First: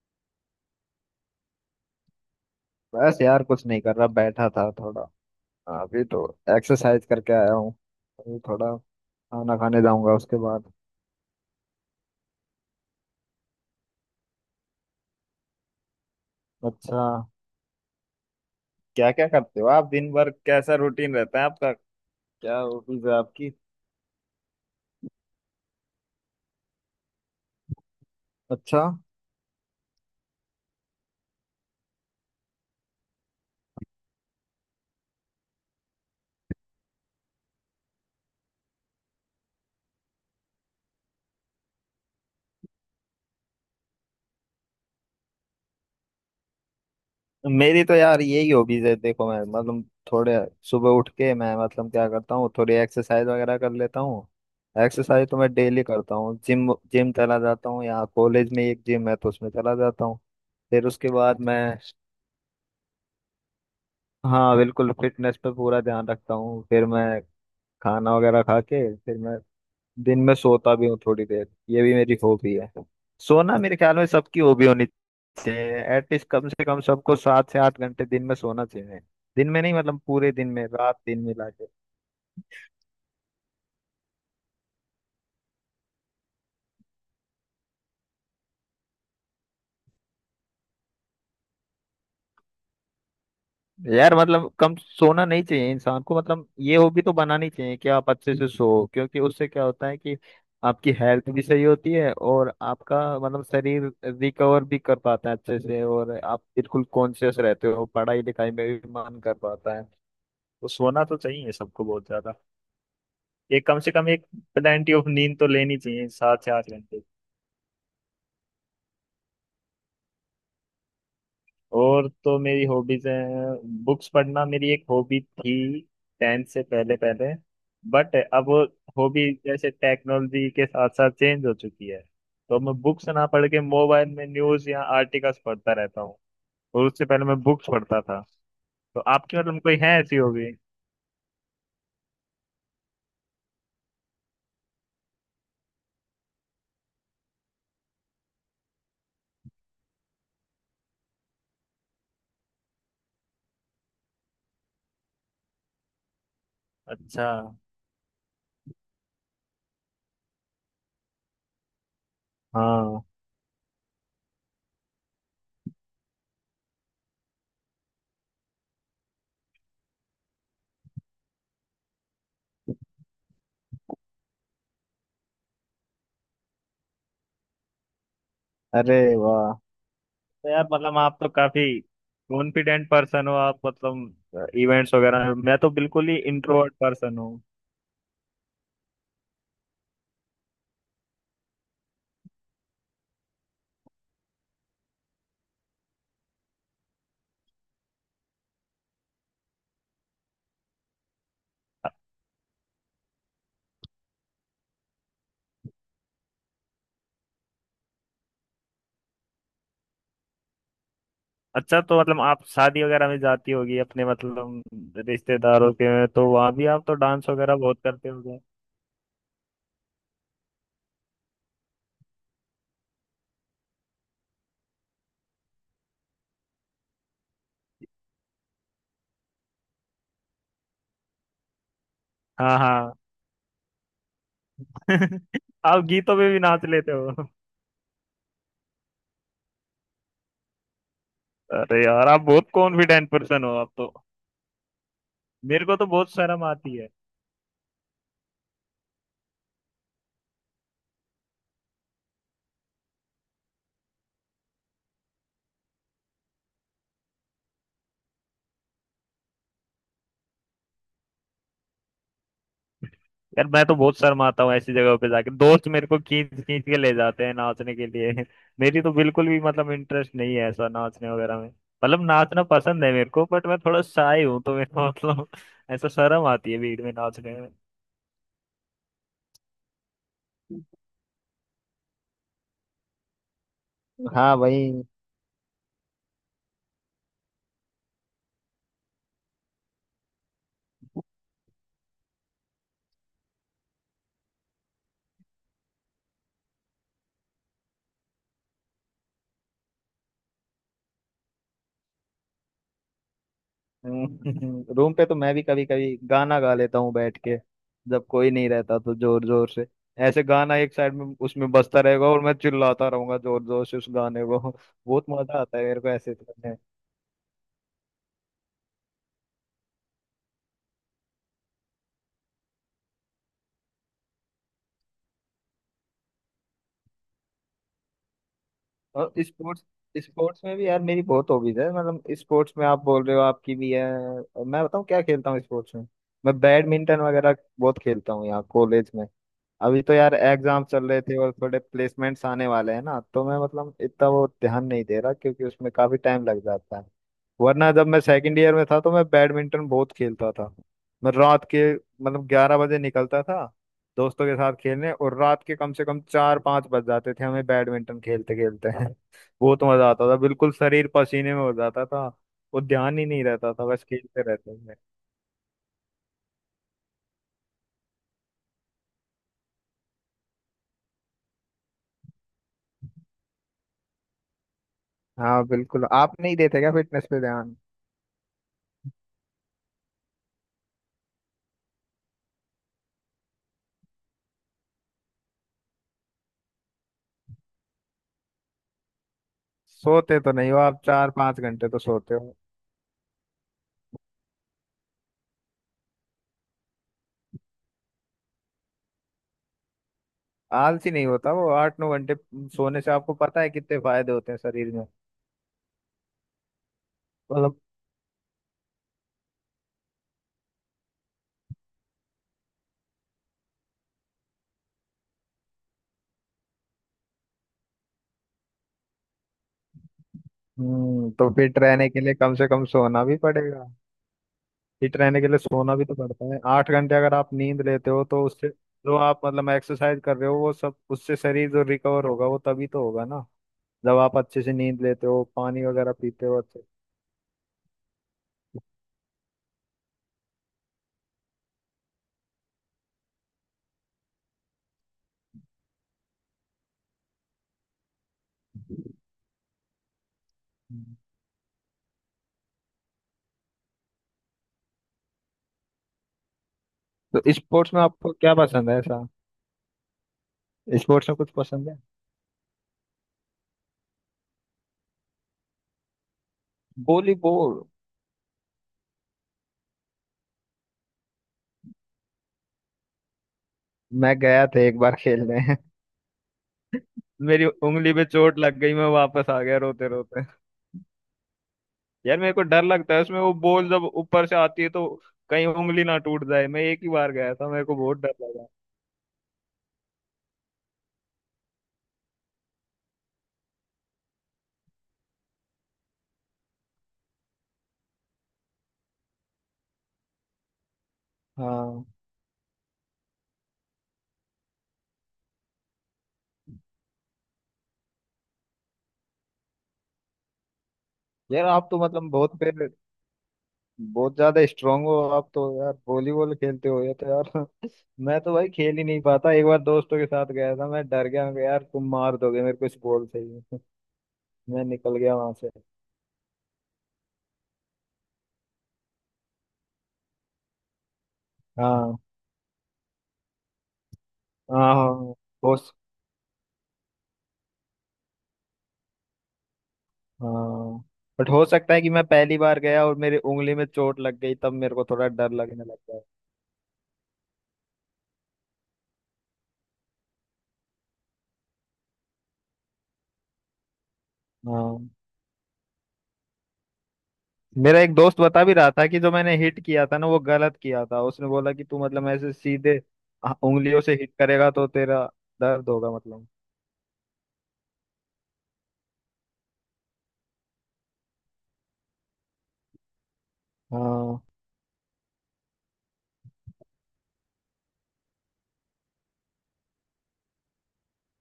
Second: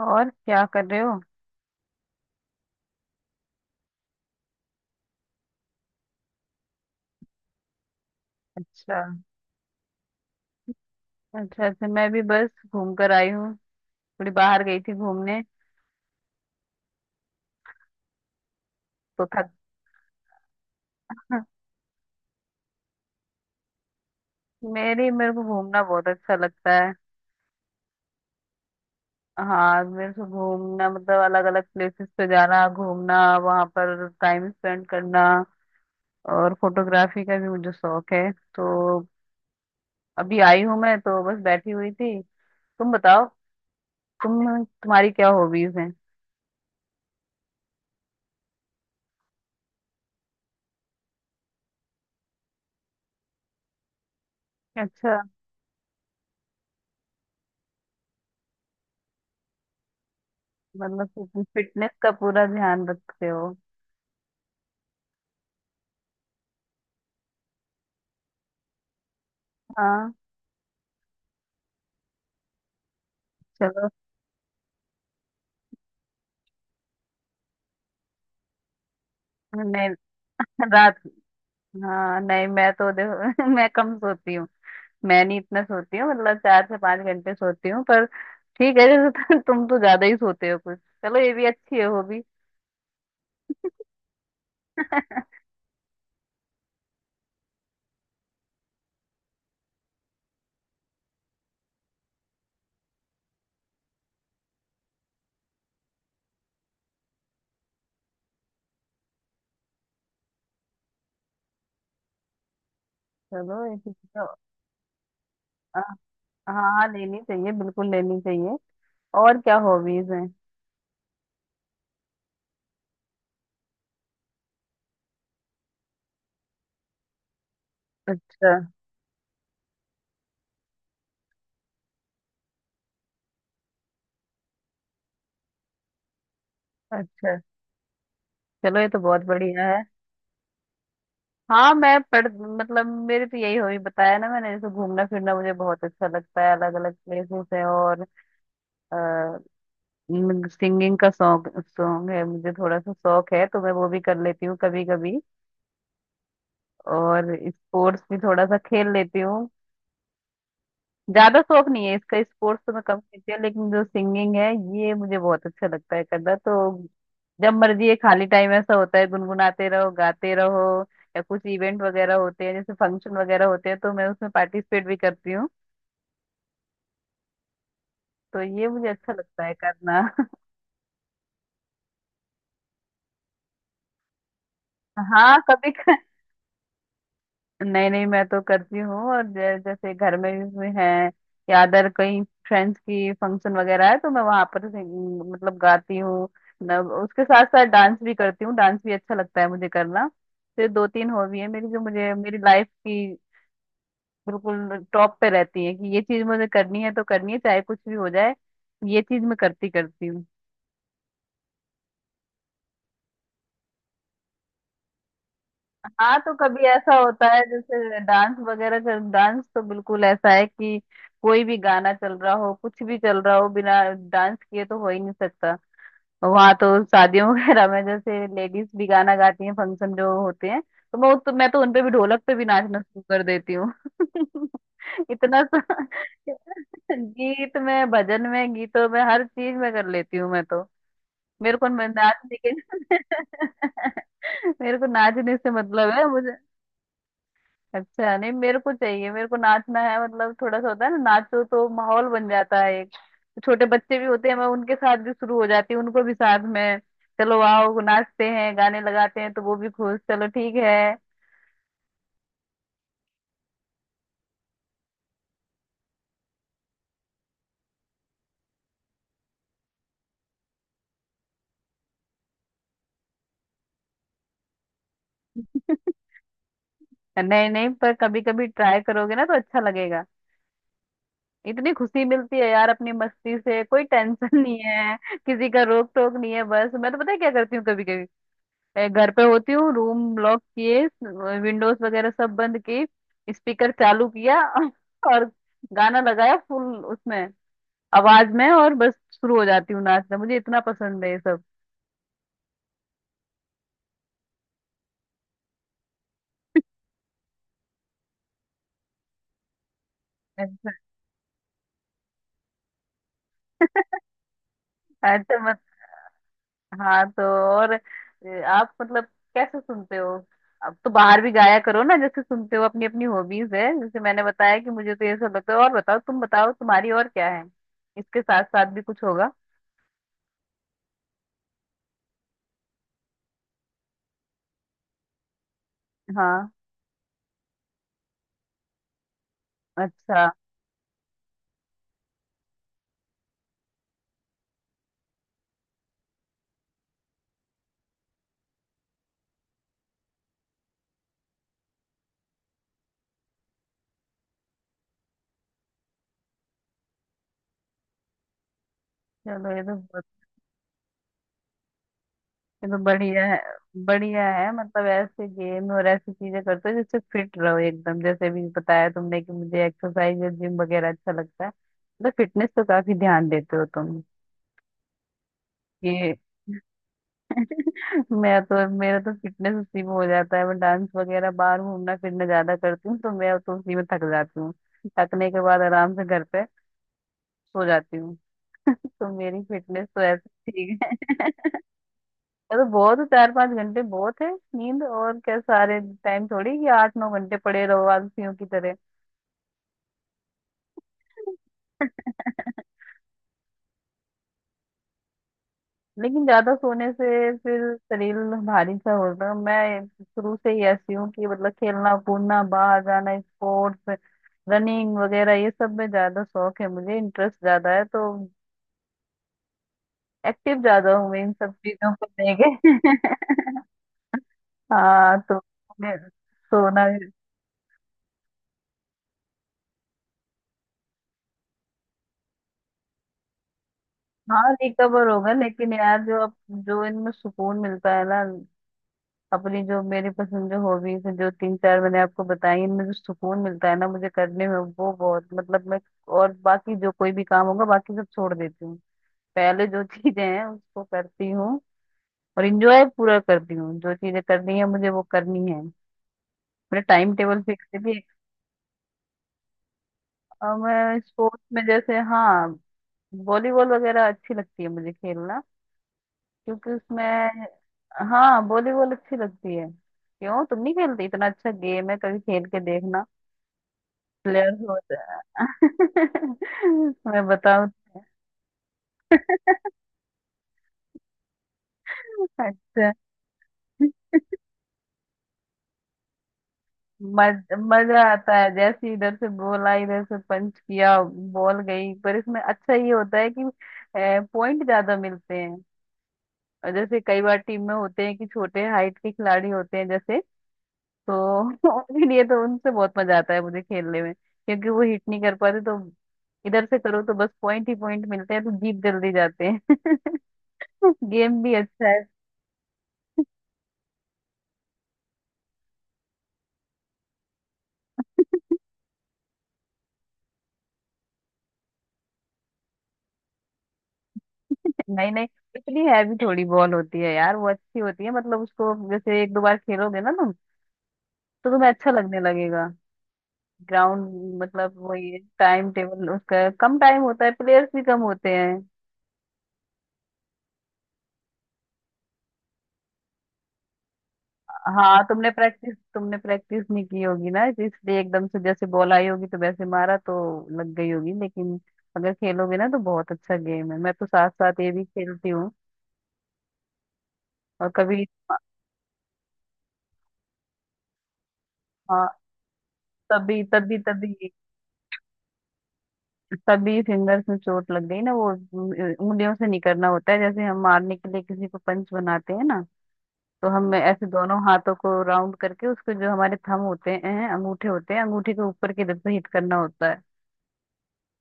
और क्या कर रहे हो। बस यार कुछ नहीं कर रहा, बैठा था थोड़ा। अभी तो एक्सरसाइज करके आया हूँ। अभी थोड़ा अच्छा। खाना खाने जाऊंगा उसके बाद। अच्छा, मैं भी बस घूम कर आई हूँ। थोड़ी बाहर गई थी घूमने। अच्छा। क्या तो क्या थक करते हो आप दिन भर? कैसा रूटीन रहता है आपका? क्या हॉबीज है आपकी? मेरी मेरे को घूमना बहुत अच्छा लगता है। अच्छा। हाँ, मेरे को घूमना मतलब अलग अलग प्लेसेस पे जाना, घूमना, वहां पर टाइम स्पेंड करना। और फोटोग्राफी का भी मुझे शौक है, तो अभी आई हूँ, मैं तो बस बैठी हुई थी। तुम बताओ, तुम्हारी क्या हॉबीज हैं। मेरी तो यार यही हॉबीज है, देखो मैं मतलब थोड़े सुबह उठ के मैं मतलब क्या करता हूँ थोड़ी एक्सरसाइज वगैरह कर लेता हूँ। अच्छा। एक्सरसाइज तो मैं डेली करता हूँ, जिम जिम चला जाता हूँ, यहाँ कॉलेज में एक जिम है तो उसमें चला जाता हूँ। फिर उसके मतलब बाद मैं, फिटनेस का पूरा ध्यान रखते हो। हाँ बिल्कुल फिटनेस पे पूरा ध्यान रखता हूँ, फिर मैं खाना वगैरह खा के फिर मैं हाँ। दिन में सोता भी हूँ थोड़ी देर, ये भी मेरी हॉबी है। सोना मेरे चलो। ख्याल में सबकी हॉबी होनी चाहिए, एटलीस्ट कम से कम सबको 7 से 8 घंटे दिन में सोना चाहिए। दिन में नहीं नहीं, मतलब पूरे दिन में, रात रात। दिन मिला के। हाँ, नहीं मैं तो देखो मैं कम सोती हूँ। मैं नहीं इतना सोती हूँ, मतलब चार से पांच घंटे सोती हूँ, पर ठीक है। जैसे तुम तो ज्यादा ही सोते हो कुछ। चलो, ये भी अच्छी है हॉबी। यार मतलब कम सोना नहीं चाहिए इंसान को, मतलब ये हॉबी तो बनानी चाहिए कि आप अच्छे से सो, क्योंकि उससे क्या होता है कि आपकी हेल्थ भी सही होती है और आपका मतलब शरीर रिकवर भी कर पाता है अच्छे से, और आप बिल्कुल कॉन्शियस रहते हो, पढ़ाई लिखाई में भी मन कर पाता है। तो सोना तो चाहिए सबको बहुत ज्यादा, ये चलो, ये कम से ठीक कम एक है। तो प्लेंटी ऑफ नींद तो लेनी अ, चाहिए, सात से आठ हाँ, घंटे लेनी चाहिए, बिल्कुल लेनी चाहिए। और क्या हॉबीज हैं। और तो मेरी हॉबीज हैं बुक्स पढ़ना, मेरी एक हॉबी थी टेंथ से पहले पहले, बट अब अच्छा। वो हॉबी जैसे टेक्नोलॉजी के साथ साथ चेंज हो चुकी है, तो मैं बुक्स ना पढ़ के मोबाइल में न्यूज या आर्टिकल्स पढ़ता रहता हूँ, और उससे पहले अच्छा, मैं बुक्स पढ़ता था। चलो, ये तो तो बहुत आपकी मतलब बढ़िया कोई है। है ऐसी हॉबी? हाँ मैं पढ़ मतलब मेरे तो यही हॉबी बताया ना मैंने, जैसे घूमना फिरना मुझे बहुत अच्छा लगता है, अलग अलग प्लेसेस है। और सिंगिंग का शौक शौक है मुझे, थोड़ा सा शौक है, तो मैं वो भी कर लेती हूँ कभी कभी। अच्छा। और स्पोर्ट्स भी थोड़ा सा खेल लेती हूँ। ज्यादा शौक नहीं है इसका, स्पोर्ट्स तो मैं कम हाँ। खेलती हूँ, लेकिन जो सिंगिंग है ये मुझे बहुत अच्छा लगता है करना। तो जब मर्जी ये खाली टाइम ऐसा होता है गुनगुनाते रहो, गाते रहो, या कुछ इवेंट वगैरह होते हैं, जैसे फंक्शन वगैरह होते हैं, तो मैं उसमें पार्टिसिपेट भी करती हूँ। तो ये मुझे अरे अच्छा लगता वाह, है करना। तो यार मतलब आप तो काफी कॉन्फिडेंट पर्सन हो आप, मतलब इवेंट्स वगैरह हाँ, में, मैं तो कभी। बिल्कुल ही इंट्रोवर्ट पर्सन हूँ। नहीं नहीं, मैं तो करती हूँ। और जैसे घर में भी है या अदर कहीं फ्रेंड्स की फंक्शन वगैरह है, तो मैं वहां पर मतलब गाती हूँ। उसके साथ साथ डांस भी करती हूँ, डांस भी अच्छा लगता है मुझे करना। तो ये दो तीन हॉबी है मेरी जो मुझे, मेरी लाइफ की बिल्कुल टॉप पे रहती है कि ये चीज मुझे करनी है तो करनी है, चाहे कुछ भी हो जाए ये चीज मैं करती करती हूँ। अच्छा, तो मतलब आप शादी वगैरह में जाती होगी अपने मतलब रिश्तेदारों के में, हाँ, तो तो वहां कभी भी आप ऐसा तो होता डांस है वगैरह बहुत जैसे करते डांस होगे। वगैरह कर डांस तो बिल्कुल ऐसा है कि कोई भी गाना चल रहा हो, कुछ भी चल रहा हो, बिना डांस किए तो हो ही नहीं सकता। वहाँ तो शादियों वगैरह में जैसे लेडीज भी गाना गाती हैं, फंक्शन जो होते हैं, तो मैं तो उनपे भी, ढोलक पे भी हाँ नाचना हाँ। शुरू कर देती हूँ। इतना सा। आप गीतों में भी नाच लेते हो? गीत में, भजन में, गीतों में हर चीज में कर लेती हूँ मैं तो। मेरे को अरे यार आप नाचने बहुत के कॉन्फिडेंट पर्सन हो आप तो, मेरे को नाचने से मेरे को तो मतलब है बहुत मुझे। शर्म आती है। अच्छा नहीं, मेरे को चाहिए, मेरे को नाचना है, मतलब थोड़ा सा होता है ना, नाचो तो माहौल बन जाता है एक। छोटे बच्चे भी होते हैं, मैं उनके साथ भी शुरू हो जाती हूँ, उनको भी साथ में चलो आओ नाचते हैं, गाने लगाते हैं, तो वो भी खुश। चलो ठीक है। यार मैं तो बहुत शर्म आता हूँ ऐसी जगहों पे जाके, दोस्त मेरे को खींच खींच के ले जाते हैं नाचने के लिए। मेरी तो बिल्कुल भी मतलब इंटरेस्ट नहीं है ऐसा नाचने वगैरह में। मतलब नाचना पसंद है मेरे को, बट मैं थोड़ा शाय हूँ तो मेरे को मतलब ऐसा शर्म आती है भीड़ में नाचने नहीं नहीं, पर कभी कभी ट्राई करोगे ना तो अच्छा लगेगा। में। इतनी खुशी मिलती है यार अपनी मस्ती से, कोई टेंशन हाँ नहीं वही। है, किसी का रोक टोक नहीं है। बस मैं तो पता है क्या करती हूँ कभी कभी, मैं घर पे होती हूँ, रूम लॉक किए, विंडोज वगैरह सब बंद किए, स्पीकर चालू किया और गाना लगाया फुल उसमें आवाज में, और बस शुरू हो जाती हूँ नाचना। मुझे इतना पसंद है ये सब। रूम पे तो मैं भी कभी कभी गाना गा लेता हूँ बैठ के, जब कोई नहीं रहता तो जोर जोर से, ऐसे गाना एक साइड में उसमें बजता रहेगा और मैं चिल्लाता रहूंगा जोर जोर से उस गाने को। बहुत अच्छा मजा मत आता है मेरे को ऐसे करने में। हाँ, तो और आप मतलब कैसे सुनते हो? अब तो बाहर भी गाया करो ना, जैसे सुनते हो, अपनी अपनी हॉबीज है। जैसे मैंने बताया कि मुझे तो ये सब लगता है। और बताओ, तुम बताओ तुम्हारी और क्या है, इसके साथ साथ भी कुछ और होगा। स्पोर्ट्स, स्पोर्ट्स में भी यार मेरी बहुत हॉबीज है, मतलब स्पोर्ट्स में आप बोल रहे हो आपकी भी है, और मैं बताऊँ क्या खेलता हूँ स्पोर्ट्स में? मैं हाँ। बैडमिंटन वगैरह बहुत खेलता हूँ यहाँ कॉलेज में। अभी तो यार अच्छा, एग्जाम चल रहे थे और थोड़े प्लेसमेंट्स आने वाले हैं ना, तो मैं मतलब इतना वो ध्यान नहीं दे रहा क्योंकि उसमें काफी टाइम लग जाता है। वरना जब मैं सेकंड ईयर में था तो मैं बैडमिंटन बहुत खेलता था, मैं रात के मतलब 11 बजे निकलता था दोस्तों के साथ खेलने, और रात के कम से कम 4-5 बज जाते थे हमें बैडमिंटन खेलते खेलते। चलो, बहुत मजा आता था, बिल्कुल शरीर पसीने में हो जाता था, वो ये तो ध्यान ही बढ़िया नहीं है। रहता था, बस खेलते बढ़िया है, रहते थे। मतलब ऐसे गेम और ऐसी चीजें करते हो जिससे फिट रहो एकदम। जैसे भी बताया तुमने कि मुझे एक्सरसाइज और जिम वगैरह अच्छा लगता है, तो फिटनेस तो काफी ध्यान देते हो तुम। हाँ बिल्कुल, ये आप नहीं देते क्या फिटनेस पे ध्यान? मैं तो, मेरा तो फिटनेस उसी में हो जाता है, मैं डांस वगैरह, बाहर घूमना फिरना ज्यादा करती हूँ, तो मैं तो उसी में थक जाती हूँ। थकने के बाद आराम से घर पे सो जाती हूँ। तो मेरी फिटनेस तो सोते तो ऐसे नहीं हो ठीक आप, चार है। पांच घंटे तो सोते हो? अरे बहुत है, चार पांच घंटे बहुत है नींद। और क्या सारे टाइम थोड़ी कि आठ नौ घंटे पड़े रहो आलसियों की तरह। आलसी नहीं होता वो 8-9 घंटे सोने से, आपको पता है कितने फायदे होते हैं शरीर में? लेकिन ज्यादा सोने से मतलब, फिर शरीर भारी सा होता है। मैं शुरू से ही ऐसी हूँ कि मतलब खेलना कूदना, बाहर जाना, स्पोर्ट्स, रनिंग वगैरह ये सब में ज्यादा शौक है मुझे, इंटरेस्ट ज्यादा है, तो एक्टिव ज्यादा हूँ मैं तो इन सब फिट रहने चीजों के को लिए कम से कम लेके। सोना भी पड़ेगा। फिट हाँ, रहने के तो लिए सोना भी तो मुझे पड़ता है, आठ सोना। घंटे अगर आप नींद लेते हो तो उससे जो आप मतलब एक्सरसाइज कर रहे हो वो सब, उससे शरीर जो रिकवर होगा वो तभी तो होगा ना, जब आप अच्छे हाँ, से नींद लेते रिकवर हो होगा, पानी लेकिन वगैरह यार पीते हो अच्छे से। जो इनमें सुकून मिलता है ना, अपनी जो मेरी पसंद, जो हॉबीज है, जो तीन चार मैंने आपको बताई, इनमें जो सुकून मिलता है ना मुझे करने में, वो बहुत, मतलब मैं और बाकी जो कोई भी काम होगा, बाकी सब छोड़ देती हूँ, पहले जो चीजें हैं उसको हम्म। करती हूँ। और इंजॉय पूरा करती हूँ। जो चीजें करनी है मुझे वो करनी है, मेरा टाइम तो टेबल फिक्स स्पोर्ट्स है में भी। आपको क्या पसंद है ऐसा, और मैं स्पोर्ट्स में कुछ स्पोर्ट्स में, पसंद है? जैसे हाँ, वॉलीबॉल वगैरह अच्छी लगती है मुझे खेलना, क्योंकि उसमें। वॉलीबॉल? हाँ, वॉलीबॉल अच्छी लगती है, क्यों तुम नहीं खेलती? इतना अच्छा गेम है, कभी खेल के देखना, मैं गया प्लेयर्स था एक होते बार खेलने, हैं। मैं मेरी बताऊँ। उंगली पे चोट लग गई, मैं वापस आ गया रोते रोते। यार मेरे को डर अच्छा, लगता है उसमें, वो बॉल जब ऊपर से आती है तो कहीं उंगली ना टूट जाए। मैं एक ही बार गया था, मेरे को बहुत मजा डर आता लगा। है जैसे ही इधर से बोला, इधर से पंच किया, बॉल गई। पर इसमें अच्छा ये होता है कि पॉइंट ज्यादा मिलते हैं, और जैसे कई बार टीम में होते हैं कि छोटे हाइट के खिलाड़ी होते हैं जैसे, तो हाँ, उनके लिए तो, उनसे बहुत मजा आता है मुझे खेलने में क्योंकि वो हिट नहीं कर पाते, तो इधर से करो तो बस पॉइंट ही पॉइंट मिलते हैं, तो जीत जल्दी जाते हैं। गेम यार भी आप तो अच्छा है। मतलब बहुत ज्यादा स्ट्रांग हो आप तो, यार वॉलीबॉल खेलते हो ये तो, यार मैं तो भाई खेल ही नहीं पाता। एक बार दोस्तों के साथ गया था, मैं डर गया, मैं कहा, यार तुम मार दोगे मेरे को इस बॉल से ही। मैं निकल नहीं गया नहीं, वहां से। इतनी हैवी थोड़ी बॉल होती है यार, वो अच्छी होती है, मतलब उसको जैसे एक दो बार खेलोगे ना तुम, तो तुम्हें अच्छा हाँ लगने लगेगा। ग्राउंड हाँ। मतलब, हाँ, हाँ। वही टाइम बहुत। टेबल उसका कम टाइम होता है, प्लेयर्स भी कम होते हैं। हाँ बट हो सकता है कि मैं पहली बार गया और मेरी उंगली में चोट लग गई, तब मेरे को हाँ, थोड़ा डर लगने लग गया। तुमने प्रैक्टिस नहीं की होगी ना, तो इसलिए एकदम से जैसे बॉल आई होगी तो वैसे मारा, तो लग गई होगी। लेकिन अगर खेलोगे ना तो बहुत अच्छा गेम है, मैं तो साथ साथ ये भी हाँ, खेलती हूँ। और मेरा एक कभी दोस्त बता भी रहा था कि जो मैंने हिट किया था ना वो गलत किया था, उसने बोला कि तू मतलब हाँ, ऐसे सीधे, हाँ, तभी तभी उंगलियों से हिट तभी करेगा तो तेरा दर्द होगा मतलब। तभी फिंगर्स में चोट लग गई ना, वो उंगलियों से नहीं करना होता है। जैसे हम मारने के लिए किसी को पंच बनाते हैं ना, तो हम ऐसे हाँ, दोनों हाथों को राउंड करके, उसके जो हमारे थंब होते हैं, अंगूठे होते हैं, अंगूठे के ऊपर की तरफ से हिट करना होता है।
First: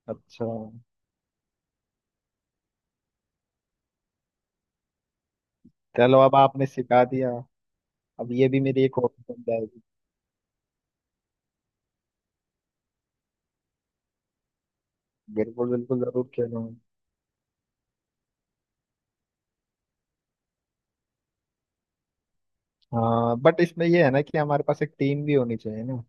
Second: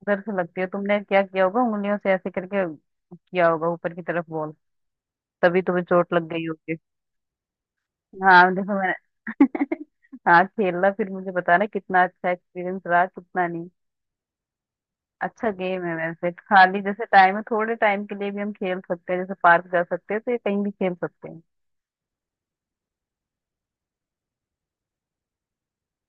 उधर से अच्छा, लगती है, तुमने क्या किया होगा, उंगलियों से ऐसे करके किया होगा ऊपर की तरफ बॉल, तभी तुम्हें चोट चलो लग अब गई आपने होगी। सिखा दिया, अब ये हाँ भी देखो, मेरी मैंने एक हॉबी बन जाएगी। हाँ, खेलना फिर मुझे बताना कितना अच्छा एक्सपीरियंस रहा कितना नहीं। अच्छा बिल्कुल गेम है बिल्कुल, जरूर वैसे, खेलूंगा। खाली जैसे टाइम है, थोड़े टाइम के लिए भी हम खेल सकते हैं, जैसे पार्क जा सकते हैं तो ये कहीं भी खेल सकते हैं। हाँ बट इसमें ये है ना कि हमारे पास एक टीम भी होनी चाहिए ना?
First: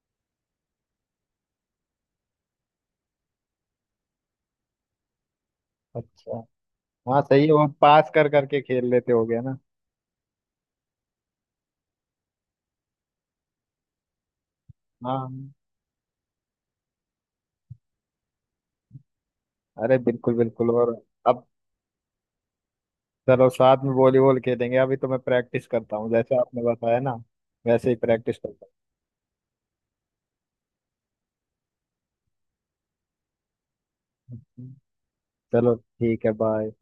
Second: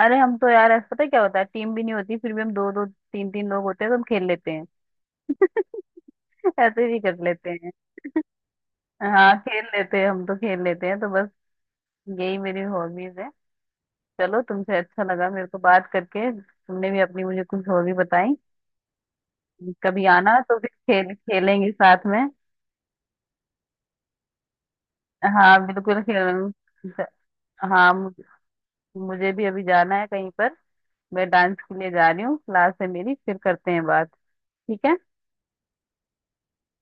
अरे हम तो यार ऐसा पता है क्या होता है, टीम भी नहीं होती, फिर भी हम दो दो तीन तीन लोग होते हैं तो हम खेल लेते हैं। अच्छा। ऐसे भी हाँ कर सही लेते है, वो हैं। पास कर करके खेल लेते हो हाँ, गया ना। खेल लेते हैं, हम तो खेल लेते हैं। तो बस यही मेरी हॉबीज है। चलो, तुमसे अच्छा लगा मेरे हाँ। को बात करके, तुमने भी अपनी मुझे कुछ हॉबी बताई। अरे कभी बिल्कुल आना तो फिर बिल्कुल, और खेल अब खेलेंगे साथ में। चलो साथ में वॉलीबॉल खेलेंगे। अभी तो मैं हाँ, प्रैक्टिस करता बिल्कुल हूँ जैसे खेल। आपने बताया ना, वैसे हाँ, ही प्रैक्टिस करता मुझे भी अभी जाना है कहीं पर, मैं डांस के लिए जा रही हूँ, क्लास है मेरी। फिर करते हैं बात। हूँ। ठीक है। चलो ठीक है, बाय।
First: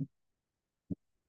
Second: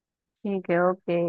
ठीक है, ओके।